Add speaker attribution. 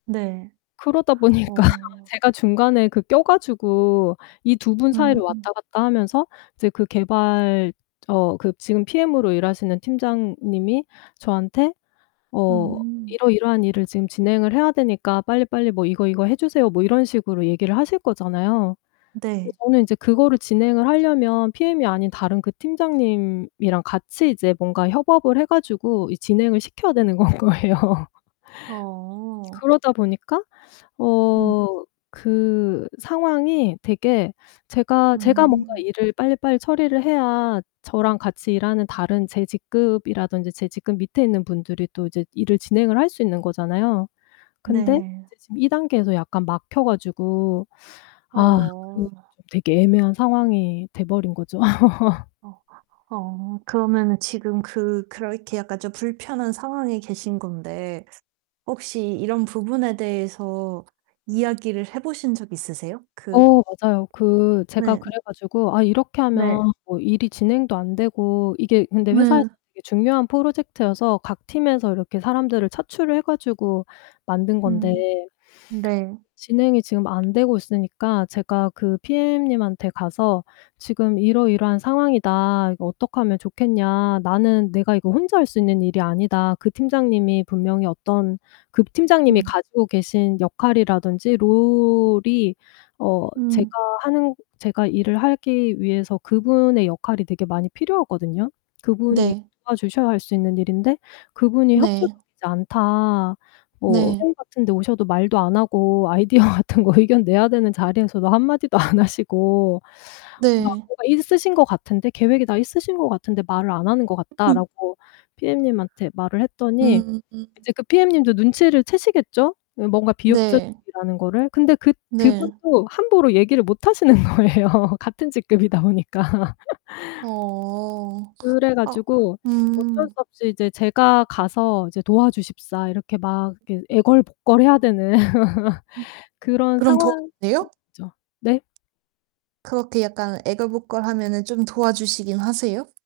Speaker 1: 네.
Speaker 2: 그러다 보니까
Speaker 1: 어.
Speaker 2: 제가 중간에 그 껴 가지고 이 2 분 사이를
Speaker 1: 음.
Speaker 2: 왔다 갔다 하면서 이제 그 개발 어 그 지금 PM으로 일하시는 팀장님이 저한테 어
Speaker 1: 음.
Speaker 2: "이러이러한 일을 지금 진행을 해야 되니까 빨리빨리 뭐 이거 이거 해주세요." 뭐 이런 식으로 얘기를 하실 거잖아요. 근데
Speaker 1: 네.
Speaker 2: 저는 인제 그거를 진행을 하려면 PM이 아닌 다른 그 팀장님이랑 같이 이제 뭔가 협업을 해 가지고 이 진행을 시켜야 되는 건 거예요.
Speaker 1: 어.
Speaker 2: 그러다 보니까
Speaker 1: 음.
Speaker 2: 어 그 상황이 되게 제가 제가 뭔가
Speaker 1: 음.
Speaker 2: 일을 빨리빨리 처리를 해야 저랑 같이 일하는 다른 제 직급이라든지 제 직급 밑에 있는 분들이 또 이제 일을 진행을 할 수 있는 거잖아요. 근데
Speaker 1: 네.
Speaker 2: 이제 지금 이 단계에서 약간 막혀 가지고 아 그
Speaker 1: 어.
Speaker 2: 좀 되게 애매한 상황이 돼버린 거죠.
Speaker 1: 어 어. 그러면은 지금 그 그렇게 약간 좀 불편한 상황에 계신 건데 혹시 이런 부분에 대해서 이야기를 해보신 적 있으세요? 그
Speaker 2: 어 맞아요. 그 제가
Speaker 1: 네.
Speaker 2: 그래 가지고 "아 이렇게
Speaker 1: 네.
Speaker 2: 하면 뭐 일이 진행도 안 되고" 이게 근데 회사에서
Speaker 1: 네.
Speaker 2: 되게 중요한 프로젝트여서 각 팀에서 이렇게 사람들을 차출을 해 가지고 만든 건데
Speaker 1: 음 네.
Speaker 2: 진행이 지금 안 되고 있으니까 제가 그 PM님한테 가서 "지금 이러이러한 상황이다. 이거 어떡하면 좋겠냐. 나는 내가 이거 혼자 할 수 있는 일이 아니다." 그 팀장님이 분명히 어떤 그 팀장님이
Speaker 1: 음.
Speaker 2: 가지고 계신 역할이라든지 롤이 어 제가
Speaker 1: 음.
Speaker 2: 하는 제가 일을 하기 위해서 그분의 역할이 되게 많이 필요하거든요. "그분이
Speaker 1: 네.
Speaker 2: 도와주셔야 할 수 있는 일인데 그분이
Speaker 1: 네.
Speaker 2: 협조적이지 않다. 뭐
Speaker 1: 네.
Speaker 2: 회의 같은데 오셔도 말도 안 하고 아이디어 같은 거 의견 내야 되는 자리에서도 1 마디도 안 하시고 막
Speaker 1: 네.
Speaker 2: 뭐가 있으신 것 같은데 계획이 다 있으신 것 같은데 말을 안 하는 것
Speaker 1: 음.
Speaker 2: 같다."라고 PM님한테 말을 했더니
Speaker 1: 음
Speaker 2: 이제 그 PM님도 눈치를 채시겠죠? 예 뭔가
Speaker 1: 네.
Speaker 2: 비협조적이라는 거를. 근데 그
Speaker 1: 네.
Speaker 2: 그분도 함부로 얘기를 못하시는 거예요 같은 직급이다 보니까.
Speaker 1: 어.
Speaker 2: 그래
Speaker 1: 아
Speaker 2: 가지고 어쩔 수
Speaker 1: 음.
Speaker 2: 없이 이제 제가 가서 이제 도와주십사 이렇게 막 이렇게 애걸복걸해야 되는
Speaker 1: 음.
Speaker 2: 그런
Speaker 1: 그럼
Speaker 2: 상황이죠.
Speaker 1: 도와주세요?
Speaker 2: 네?
Speaker 1: 그렇게 약간 애걸복걸하면은 좀 도와주시기는 하세요?